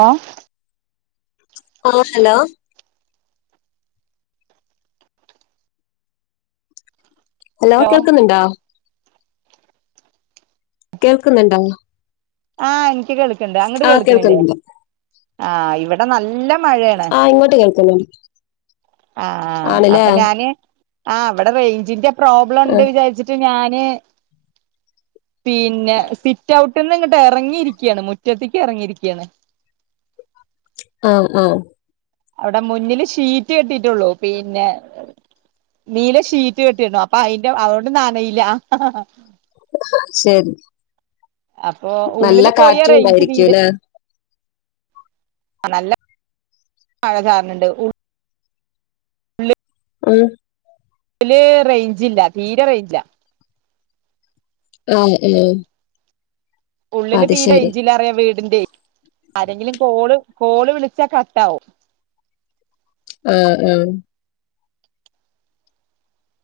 ഓ ആ hello? Hello കേൾക്കുന്നുണ്ടാ? കേൾക്കുന്നുണ്ടോ? ആഹ് എനിക്ക് കേൾക്കണ്ട്, അങ്ങട് ആ കേൾക്കണില്ലേ? കേൾക്കുന്നുണ്ട് ആഹ് ഇവിടെ നല്ല മഴയ. ആഹ് ഇങ്ങോട്ട് കേൾക്കുന്നു. ആഹ് ആ അപ്പൊ ഞാന് ആ അവിടെ റേയ്ഞ്ചിന്റെ പ്രോബ്ലംണ്ട് വിജാരിച്ചി ഞാന് പിന്നെ സിറ്റവു ട്ട്ന്ന് ഇങ്ങട്ട് എറങ്ങിയിരിക്കെണ് മുറ്റത്തേക്ക് എറങ്ങിരിക്കെണ്. ആഹ്, ആഹ് അവിടെ മുന്നില് ഷീറ്റ് കെട്ടിയിട്ടുള്ളൂ. പിന്നെ നീല ഷീറ്റ് കെട്ടിണ്ട്. അപ്പൊ അയിന്റെ അതുകൊണ്ട് നനയില്ല. ശെരി. അപ്പൊ ഉള്ളില് പോയ കാറ്റും റേഞ്ച് ഉണ്ടായിരിക്കും തീരെ അല്ലേ നല്ല മഴ ചാറണ് ണ്ട്. ഉ ഉം. അല് റേഞ്ചില്ല. തീരെ റേഞ്ചില്ല. [unintelligible] ഉള്ളില് അത് തീരെ ശരി ഇഞ്ചിലറിയ വീടിന്റെ ആരെങ്കിലും കോള്, കോള് വിളിച്ചാ കട്ടാവും. ആ ഉം.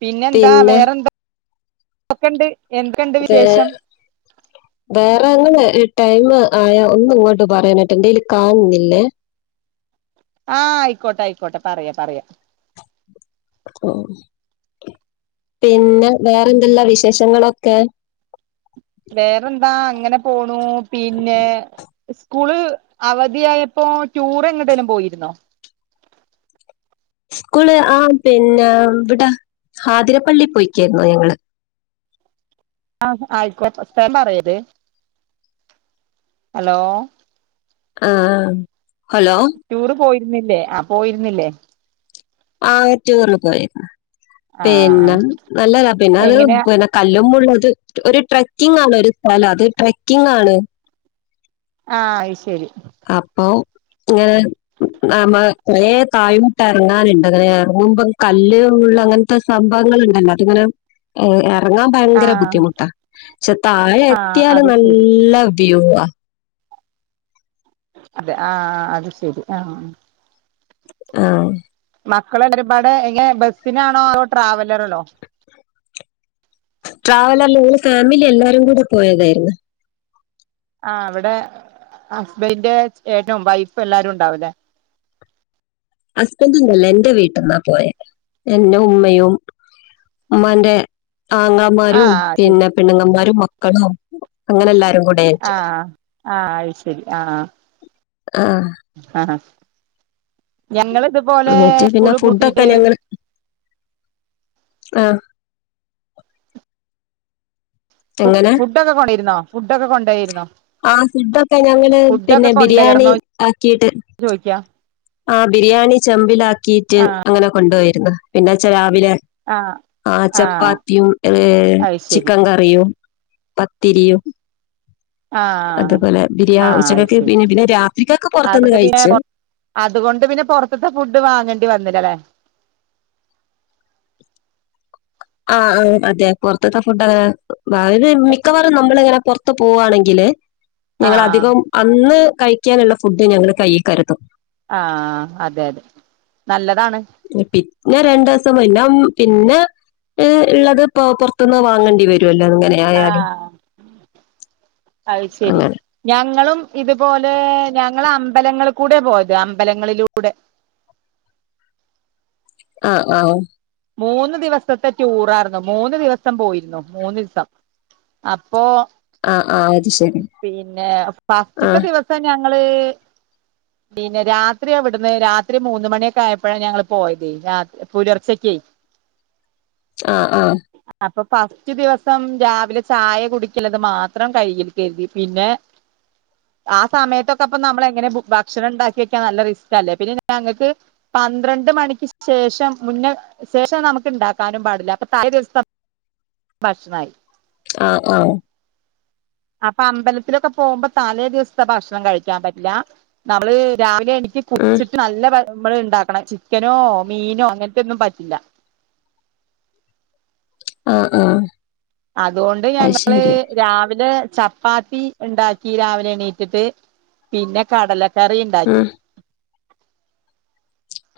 പിന്നെ എന്താ വേറെന്താ ന്തക്കെണ്ട് എന്തുണ്ട് വേ- വിശേഷം. വേറെ അങ്ങനെ ടൈമ് ആയാ ഒന്നും ഇങ്ങോട്ട് പറയാനായിട്ട് എന്റെല് കാണുന്നില്ലേ. ആഹ് ആയിക്കോട്ടെ, ആയിക്കോട്ടെ പറയാ, പറയാ. ഓ പിന്നെ വേറെന്തല്ലാ വിശേഷങ്ങളൊക്കെ. വേറെന്താ അങ്ങനെ പോണു. പിന്നെ ഇസ്കൂള് അവധിയായപ്പോ ടൂറ് എങ്ങടെലും പോയിരുന്നോ? സ്കൂള് ആ പിന്ന ഇവിട ഹാതിരപ്പള്ളി പോയിക്കായിരുന്നു ഞങ്ങള്. ആ ആയിക്കോ ഫസ്റ്റേം പറയല്. അലോ? ആഹ്, ആഹ് ഹലോ? ടൂറ് പോയിരുന്നില്ലേ. ആ പോയിരുന്നില്ലേ. ആ ടൂറിന് പോയിരുന്നു. ആഹ് പിന്നെ ആഹ് നല്ലത പിന്നെ അത് എങ്ങനെയാ പിന കല്ലുമുള്ളത് ഒരു ട്രക്കിങ് ആണ് ഒരു സ്ഥലം അത് ട്രക്കിങ് ആണ്. ആഹ് അയ് ശെരി. അപ്പൊ ങ്ങനെ നമ്മ കൊറെ തായോട്ട് എറങ്ങാനുണ്ട്. അങ്ങനെ എറങ്ങുമ്പ കല്ല്, മുള്ള് അങ്ങനെ ത്തെ സംഭവങ്ങള്ണ്ടല്ലോ. അതിങ്ങനെ എറങ്ങാം ഭയങ്കര ആഹ് ബുദ്ധിമുട്ടാ. ക്ഷെ താഴെ ആഹ് എത്തിയാല് അത് ശരി നല്ല വ്യൂവാ. അതെ. ആഹ്, ആ അത് ശെരി. ആഹ്. ആഹ്. മക്കളെരുപാട് ഇങ്ങനെ ബസ്സിനാണോ അതോ ട്രാവലറിലോ. ട്രാവലറില് ങ്ങള് ഫാമിലി എല്ലാരും കൂടി പോയതായിര്ന്ന്. ആ അവിടെ ഹസ്ബന്റെ ഏട്നും വൈഫ് എല്ലാരും ഉണ്ടാവുലെ. ഹസ്ബൻഡൊന്നല്ല എൻ്റ വീട്ട്ന്നാ പോയെ എന്റെ ഉമ്മയും. മ്മാന്റെ ആങ്ങമാരും ആഹ് ശരി പിന്നെ പെണ്ണുങ്ങമാരും മക്കളും അങ്ങനെല്ലാരും കൂടി- ആഹ് ആഹ് അത്ശരി ആഹ്. ആഹ്. ആഹ് ഞങ്ങള്തും. എന്നിട്ട് പിന്നെ ഫുഡൊക്കെ ഞങ്ങൾ ആഹ് ഫു എങ്ങനെ ഫുഡൊക്കെ കൊണ്ടയിരുന്നോ ഫുഡൊക്കെ കൊണ്ടായിരുന്നോ ആഹ് ഫുഡൊക്കെ ഞങ്ങള് പിന്നെ ബിരിയാണി കൊണ്ടോയിരുന്നോ ആക്കിട്ട് ചോദിക്കാ ആഹ് ബിരിയാണി ചെമ്പിലാക്കിട്ട് അങ്ങനെ കൊണ്ടോയിരുന്നു. പിന്നച്ചാ രാവിലെ ആഹ് ആഹ് ചപ്പാത്തിയും ഏഹ് അത് ശരി ചിക്കൻ കറിയും തിരിയും ആഹ് ബിരിയാ ആഹ് ആഹ് ഉച്ചക്കൊക്കെ അത്ശരി പിന്നെ പിന്നെ രാത്രിക്കൊക്കെ പുറത്തുനിന്ന് അതൊക്കെ പിന്നെ കഴിച്ച് പുറ അതുകൊണ്ട് പിന്നെ പോറത്തിത്തെ ഫുഡ് വാങ്ങേണ്ടി വന്നില്ല അല്ലേ ആഹ് ആഹ് അതെ പുറത്തിത്തെ ഫുഡ് ഇത് മിക്കവാറും നമ്മളിങ്ങനെ പുറത്ത് പോകുവാണെങ്കില് ഞങ്ങൾ ആഹ് അധികം അന്ന് കഴിക്കാനുള്ള ഫുഡ് ഞങ്ങൾ കയ്യിൽ കരുതും ആഹ് അതെ അതെ നല്ലതാണ് പിന്നെ രണ്ടിസം പിന്നെ ഉം പിന്നെ ഏഹ് ഉള്ളത് ഇപ്പം പുറത്തുനിന്ന് വാങ്ങേണ്ടി വരോല്ലോ അങ്ങനെ ആയാലും ആഹ് അത്ശരി അങ്ങനെ ഞങ്ങളും ഇതുപോലെ ഞങ്ങള് അമ്പലങ്ങൾ കൂടെ പോയത് അമ്പലങ്ങളിലൂടെ ആഹ് ആഹ് മൂന്ന് ദിവസത്തെ ടൂറായിരുന്നു മൂന്ന് ദിവസം പോയിരുന്നു മൂന്ന് ദിവസം അപ്പോ ആഹ് ആഹ് അത്ശരി പിന്നെ ഫസ്റ്റത്തെ ദിവസം ഞങ്ങള് പിന്നെ രാത്രി ഇവിടുന്ന് രാത്രി മൂന്ന് മണിയൊക്കെ ആയപ്പോഴ ഞങ്ങൾ പോയത് രാത്രി പുലർച്ചക്ക് ആഹ് ആഹ് അപ്പോ ഫസ്റ്റ് ദിവസം രാവിലെ ചായ കുടിക്കലത് മാത്രം കഴിയി കരുതി പിന്നെ ആ സമയത്തൊക്കെ അപ്പം നമ്മള് എങ്ങനെ ഭക്ഷണം ഉണ്ടാക്കി വെക്കാൻ നല്ല റിസ്കല്ലെ പിന്നെ ഞങ്ങൾക്ക് പന്ത്രണ്ട് മണിക്ക് ശേഷം മുന്നെ ശേഷം നമുക്ക് ഉണ്ടാക്കാനും പാടില്ല അപ്പോ തലേ ദിവസം ഭക്ഷണമായിരി ആഹ് ആഹ് അപ്പോ അമ്പലത്തിലൊക്കെ പോകുമ്പോ താലേ ദിവസത്തെ ഭക്ഷണം കഴിക്കാൻ പറ്റില്ല നമ്മള് രാവിലെ എടക്ക് ഉം ഉച്ചക്ക നല്ല നമ്മള് ഇണ്ടാക്കണം ചിക്കനോ മീനോ അങ്ങനത്തെ ഒന്നും പറ്റില്ല ആഹ് ആഹ് അതുകൊണ്ട് ഞങ്ങള് രാവിലെ ചപ്പാ ചപ്പാത്തി ഉണ്ടാക്കി രാവിലെ എണീറ്റിട്ട് പിന്നെ കടലക്കറി ഉണ്ടാക്കി ഉം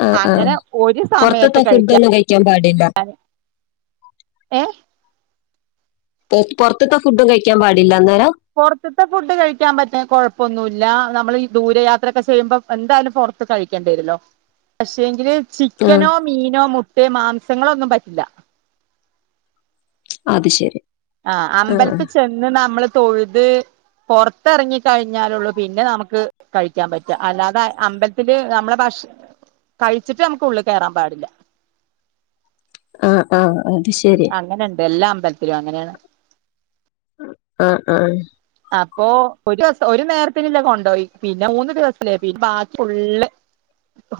ആ ആ അങ്ങനെ ഒരു സമയത്ത് പുറത്തത്തെ കഴിക്കാൻ ഫുഡൊന്നും പാടില്ല ഏഹ് പൊറത്തുത്തെ ഫുഡും കഴിക്കാൻ പാടില്ല അന്നേരം പുറത്തത്തെ ഫുഡ് കഴിക്കാൻ പറ്റും കൊഴപ്പൊന്നുമല്ല നമ്മൾഈ ദൂരയാത്രയൊക്കെ ചെയ്യുമ്പോൾ എന്തായാലും പുറ കഴിക്കേണ്ടി വരുല്ലോ പക്ഷെങ്കില് ആ ചിക്കനോ മീനോ മുട്ടേ മാംസങ്ങളോ ഒന്നും പറ്റില്ല അത്ശരി ആഹ് അമ്പലത്തി ചെന്ന് നമ്മള് തൊഴുത് പോറത്തിറങ്ങി കഴിഞ്ഞാലുള്ളൂ പിന്നെ നമുക്ക് കഴിക്കാൻ പറ്റാ അല്ലാതെ അമ്പലത്തില് നമ്മളെ ഭക്ഷ കഴിച്ചിട്ട് നമുക്ക് ഉള്ളിൽ കയറാൻ പാടില്ല ആ ആ അത് ശരി അങ്ങനെണ്ട് എല്ലാ അമ്പലത്തിലും അങ്ങനെയാണ് ആഹ ആഹ് അപ്പോ ഒരു ദിവഒരുനേരത്തിനുള്ളത് കോണ്ടോയി പിന്നെ മൂന്ന് ദിവസല്ലേ പിന്നെ ബാക്കി ഫുള്ള്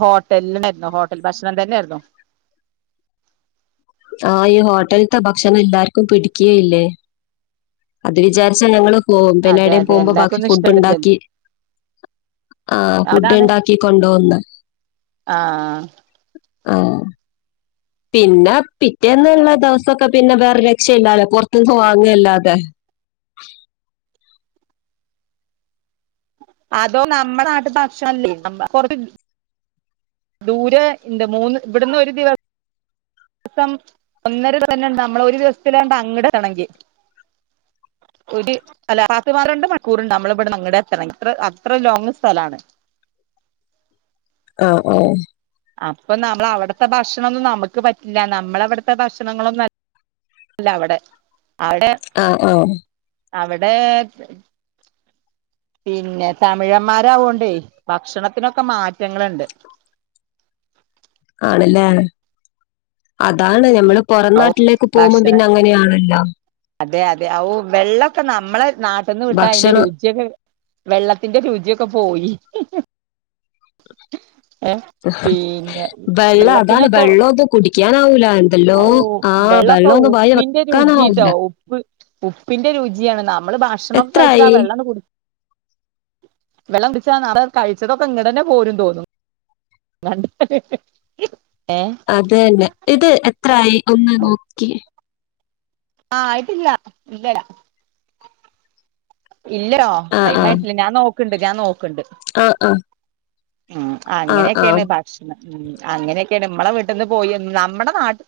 ഹോട്ടലിനായിരുന്നു ഹോട്ടൽ ഭക്ഷണം തന്നെയായിരുന്നു ആഹ് ഈ ഹോട്ടലത്തെ ഭക്ഷണം എല്ലാർക്കും പിടിക്കുകയില്ലേ അത് വിചാരിച്ചാ ഞങ്ങള് പോമ് അതെ പിന്നേടേയും അതെ പോമ്പോ ബാക്കി എല്ലാർക്കൊന്നും ഇഷ്ടപ്പെടില്ലല്ലോ ഫുഡ്ണ്ടാക്കി ആഹ് അതാണ് ഫുഡൊണ്ടാക്കി കൊണ്ടോന്ന ആഹ് ആഹ് പിന്നെ പിറ്റേന്ന്ള്ള ദെവസോക്ക പിന്ന വേറെ രക്ഷ യില്ലാലപൊറത്തൂന്ന് വാങ്ങ ല്ലാതെ അതോ നമ്മടെ നാട്ട് ഭക്ഷണംല്ലേ [unintelligible] ദൂരെ ഇണ്ട് മൂന്ന് ഇവിടുന്ന് ഒരു ദിവ ദിവസം ഒന്നര തന്നെണ്ട് നമ്മള് ഒരു ദിവസത്തിലാണ്ട് അങ്ങട് [unintelligible] ണങ്കി ഒര് അല്ല പത്ത്പന്ത്രണ്ട് മണിക്കൂറ്ണ്ട് അമ്മളിവിട്ന്ന് അങ്ങടെത്തണെങ്കി ഇത്ര അത്ര ലോങ്ങ് സ്ഥലാണ് ആഹ് ആഹ് അപ്പ നമ്മളവിടത്തെ ഭക്ഷണൊന്നും നമക്ക് പറ്റില്ല നമ്മളവിടത്തെ ഭക്ഷണങ്ങളൊന്നും അല്ലവിടെ അവിടെ ആഹ് ആഹ് അവിടെ പിന്നെ തമിഴന്മാരാവോണ്ടെ ഭക്ഷണത്തിനൊക്കെ മാറ്റങ്ങളുണ്ട് ആണല്ലേ അതാണ് ഞമ്മള് പൊറം നാട്ടിലേക്ക് പോകുമ്പം ഭക്ഷണ പിന്നെ അങ്ങനെയാണല്ലോ അതെ അതെ ഔ വെള്ളൊക്കെ നമ്മളെ നാട്ട്ന്ന് വിട്ടാ അയിന്റെ ഭക്ഷണം രുചിയൊക്കെ വെള്ളത്തിന്റെ രുചിയൊക്കെ പോയി ഏ പിന്നെ [inaudible] വെള്ളം അതാണ് വെള്ളത്തിനൊക്കെ വെള്ളോത് കുടിക്കാനാവൂല എന്തല്ലോ ഔ ആ വെള്ളൊക്കെ വെള്ളം ഒന്നും വായി ഉപ്പിന്റെ രുചിട്ടോ വെക്കാനാവൂല ഉപ്പ് ഉപ്പിന്റെ രുചിയാണ് നമ്മള് ഭക്ഷണം കഴിച്ചിട്ടാ എത്രയായി വെള്ളണ്ട് കുടിക്കും വെള്ളം കുടിച്ചാനാവാതെ കഴിച്ചതൊക്കെ ഇങ്ട്ടന്നെ പോരും തോന്നും [unintelligible] ഏഹ് അതന്നെ ഇത് എത്രായി ഒന്ന് നോക്കിയേ ആഹ് ആയിട്ടില്ല ഇല്ലടാ ഇല്ലോ ആ ടൈമായിട്ടില്ല ഞാൻ നോക്ക്‌ണ്ട് ഞാൻ നോക്ക്ണ്ട് ആഹ് ആഹ് ഉം അങ്ങനെക്കേണ് ഭാ ഉം അങ്ങനെക്കെണ് മ്മളെ വീട്ടിന്ന് പോയി നമ്മടെ നാട്ട്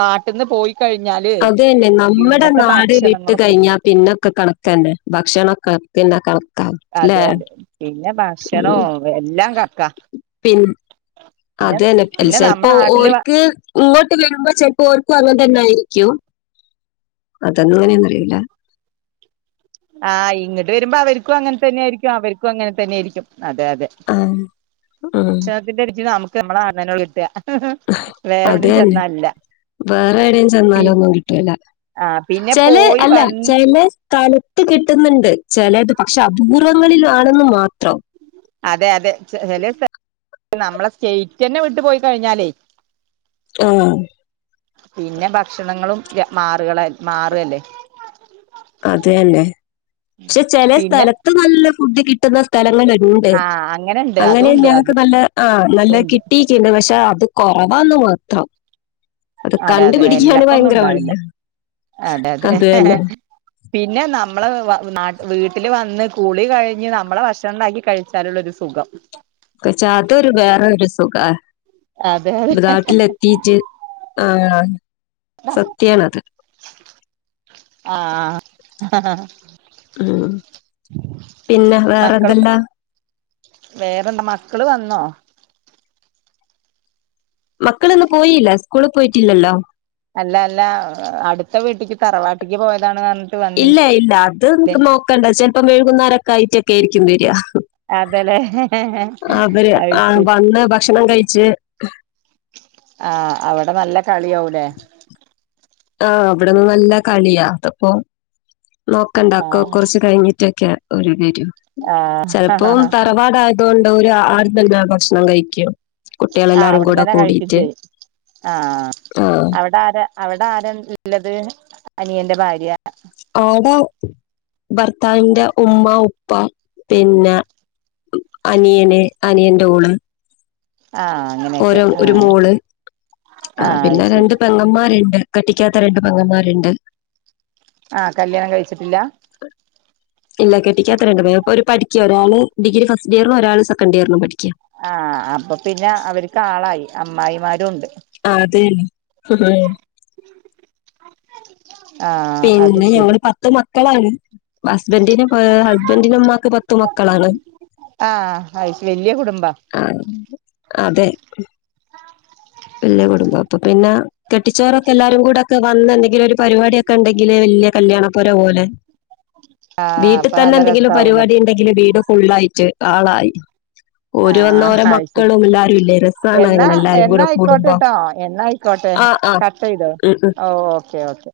നാട്ട്ന്ന് പോയി കഴിഞ്ഞാല് അത് ന്നെ നമ്മടെ പിന്നത്തെ നാട് വിട്ട് ഭക്ഷണങ്ങളൊക്കെ കഴിഞ്ഞാ പിന്നൊക്കെ കണക്കന്നെ ഭക്ഷണൊക്കെ ഇണ്ടാക്കണം അതെ അതെ പിന്നെ ഭക്ഷണോ ഉം. എല്ലാം കണ്ക്ക പിൻ അതന്നെ ചെൽപ്പോ നമ്മുടെ നാട്ടില് ഓര്ക്ക് ഇങ്ങോട്ട് വരുമ്പോ ചെൽപ്പോ ഓർക്കും അങ്ങൻതന്നായിരിക്കും അതെങ്ങനെന്ന് അറിയില്ല ആഹ് ഇങ്ട്ട് വരുമ്പോ അവർക്കും അങ്ങനെ തന്നെയിരിക്കും അവർക്കും അങ്ങനെ തന്നെയിരിക്കും അതെ അതെ ആഹ് ആഹ് [unintelligible] നമുക്ക് നമ്മള നാട്ട്ന്നെള്ളു കിട്ട വേറെ അത് എവിടിം തന്നെ. ചെന്നാ ല്ല വേറെ എവിടെയും ചെന്നാലൊന്നും കിട്ടൂല്ല ആ പിന്നെ ചെലെ പോയി അല്ല വന്ന് ചെലെ കാല കിട്ടുന്നുണ്ട് ചെലത് പക്ഷെ അപൂർവങ്ങളിൽ ആണെന്ന് മാത്രം അതെ അതെ ചെ ചെലെ സ്ഥല നമ്മളെ സ്റ്റേറ്റന്നെ വിട്ടു പോയി കഴിഞ്ഞാലേ ആഹ് പിന്നെ ഭക്ഷണങ്ങളും മാറുകളല് മാറല്ലേ അത് തന്നെ പക്ഷെ ചെലെ പിന്നെ സ്ഥലത്ത് നല്ല ഫുഡ് കിട്ടുന്ന സ് സ്ഥലങ്ങള്ണ്ട് ആ അങ്ങനെണ്ട് അങ്ങനെ അതുണ്ട് ഞങ്ങക്ക് അതും നല്ല ആഹ് നല്ല കി ട്ടീക്കിണ്ട് പക്ഷേ അത് കൊറവാന്ന് മാത്രം അത് അതെ അതെ കണ്ടുപിടിക്കാന് എല്ലാപ്പൊന്നും ഭയങ്കര ഉണ്ടാവില്ല പണിയാ അതെ അത് അതെ തന്നെ പിന്നെ നമ്മള് വ നാ വീട്ടില് വന്ന് കുളി കഴിഞ്ഞ് നമ്മളെ ഭക്ഷണണ്ടാക്കി കഴിച്ചാലുള്ളൊരു സുഖം കയ്ച്ചാ അതൊരു ബേറരു സുഖാ. അതെ അതെ ബതാട്ടിലെത്തീറ്റ് ആഹ് സത്യണത്. ആഹ് ഹ ഹ ഹ. ആഹ് പിന്നെ മക്കള് വേറെന്തെല്ലാ? വേറെന്താ മക്കള് വന്നോ? മക്കള്ന്ന്‌ പോയില്ല സ്കൂള് പോയിറ്റില്ലല്ലോ. അല്ല ല്ല അടുത്ത വീട്ടിക്ക് തറവാട്ടിക്ക് പോയതാണ്ന്ന ഇല്ല ഇല്ല അത് ക്ക് നോക്കണ്ട ചെൽപ്പം വെഴുകുന്നരൊക്കെ ആയിറ്റൊക്കെര്ക്കും വെര. അതെല്ലേ അവര് അത് ആ ശരി വന്ന് ഭക്ഷണം കഴിച്ച്. ആഹ് അവടെ നല്ല കളിയാവുലേ? ആഹ് ബടന്ന് നല്ല കളിയാ അതപ്പോ നോക്കണ്ട അക്ക ആഹ് കൊർച്ച് കഴിഞ്ഞിട്ടൊക്കെയ. ഒരു വരു ചെലപ്പോ ആഹ് തറവാടായതോണ്ട് ഓര് ആട് തന്ന ഭക്ഷണം കഴിക്ക്യും. ആഹ് അവിടന്നന്നെ കഴികും ചെയ്യും ആഹ് ആഹ് അവിടാരാ? അവിടെ ആരൽല്ലത് അനിയന്റെ ഭാര്യ. ആടെ ഭർത്താവിന്റെ ഉമ്മ ഉപ്പ പിന്നെ. അനിയന് അനിയൻ്റോള്. ആഹ്. അങ്ങനെയൊക്കെ ഓരോ ഒരു ആഹ് മോള് ആ ആഹ് അത് പിന്നെ ശരി രണ്ട് പെങ്ങമാരണ്ട്. കെട്ടിക്ക്യാത്ത രണ്ട് പങ്ങന്മാര്ണ്ട്. ആഹ് കല്യാണം കഴിച്ചിട്ടില്ല. [inaudible] ഇല്ല കെട്ടിക്കാത്ത രണ്ട് പേർ പ്പൊര് പഠിക്ക്യ, ഒരാള് ഡിഗ്രി ഫസ്റ്റ് ഇയറും ഒരാൾ സെക്കൻ്റിയറിനും പഠിക്ക്യ. ആഹ് അപ്പ പിന്നെ അവര്ക്കാ ളായി അമ്മായിമാരും ഉണ്ട്. ആ തെ ഹ. ആഹ് അത് പിന്നെ ശരി ഞമ്മള് പ ത്ത് മക്കളാണ്. ഹസ്ബൻ്റിന് ആ ഹസ്ബൻ്റിനുമ്മാക്ക് പത്തു മക്കളാണ്. ആഹ് ആ വല്യ കുടുംബാ. ആ അതെ. വല്ല്യ കുടുംബം അപ്പൊ പിന്നെ കെട്ടിച്ചോരൊക്കെ എല്ലാരും കൂടെക്കെ വന്ന് എന്തെങ്കിലൊരു പരിപാട്യക്കെ ണ്ടെങ്കില് വല്ല്യ കല്യാണപ്പൊര പോലെ. ആഹ് അപ്പൊ വീട്ട്തന്നെ നല്ല എന്തെങ്കിലും രസാവൂലേ പരിപാടി ണ്ടെങ്കില് വീട് ഫുള്ളായിറ്റ് ആളായി. ആഹ് ഓരോന്നോരോ അത് ശരി മക്കളും ല്ലാരും ഇല്ലേ രസാണ് അങ്ങനെ എല്ലാരും കൂടെ കൂടുമ്പോ ക്കോട്ടെട്ടോ എന്നയിക്കോട്ടെ ആ ആ കട്ടെയ്തോ ഉം ഓക്കെ ഓക്കെ.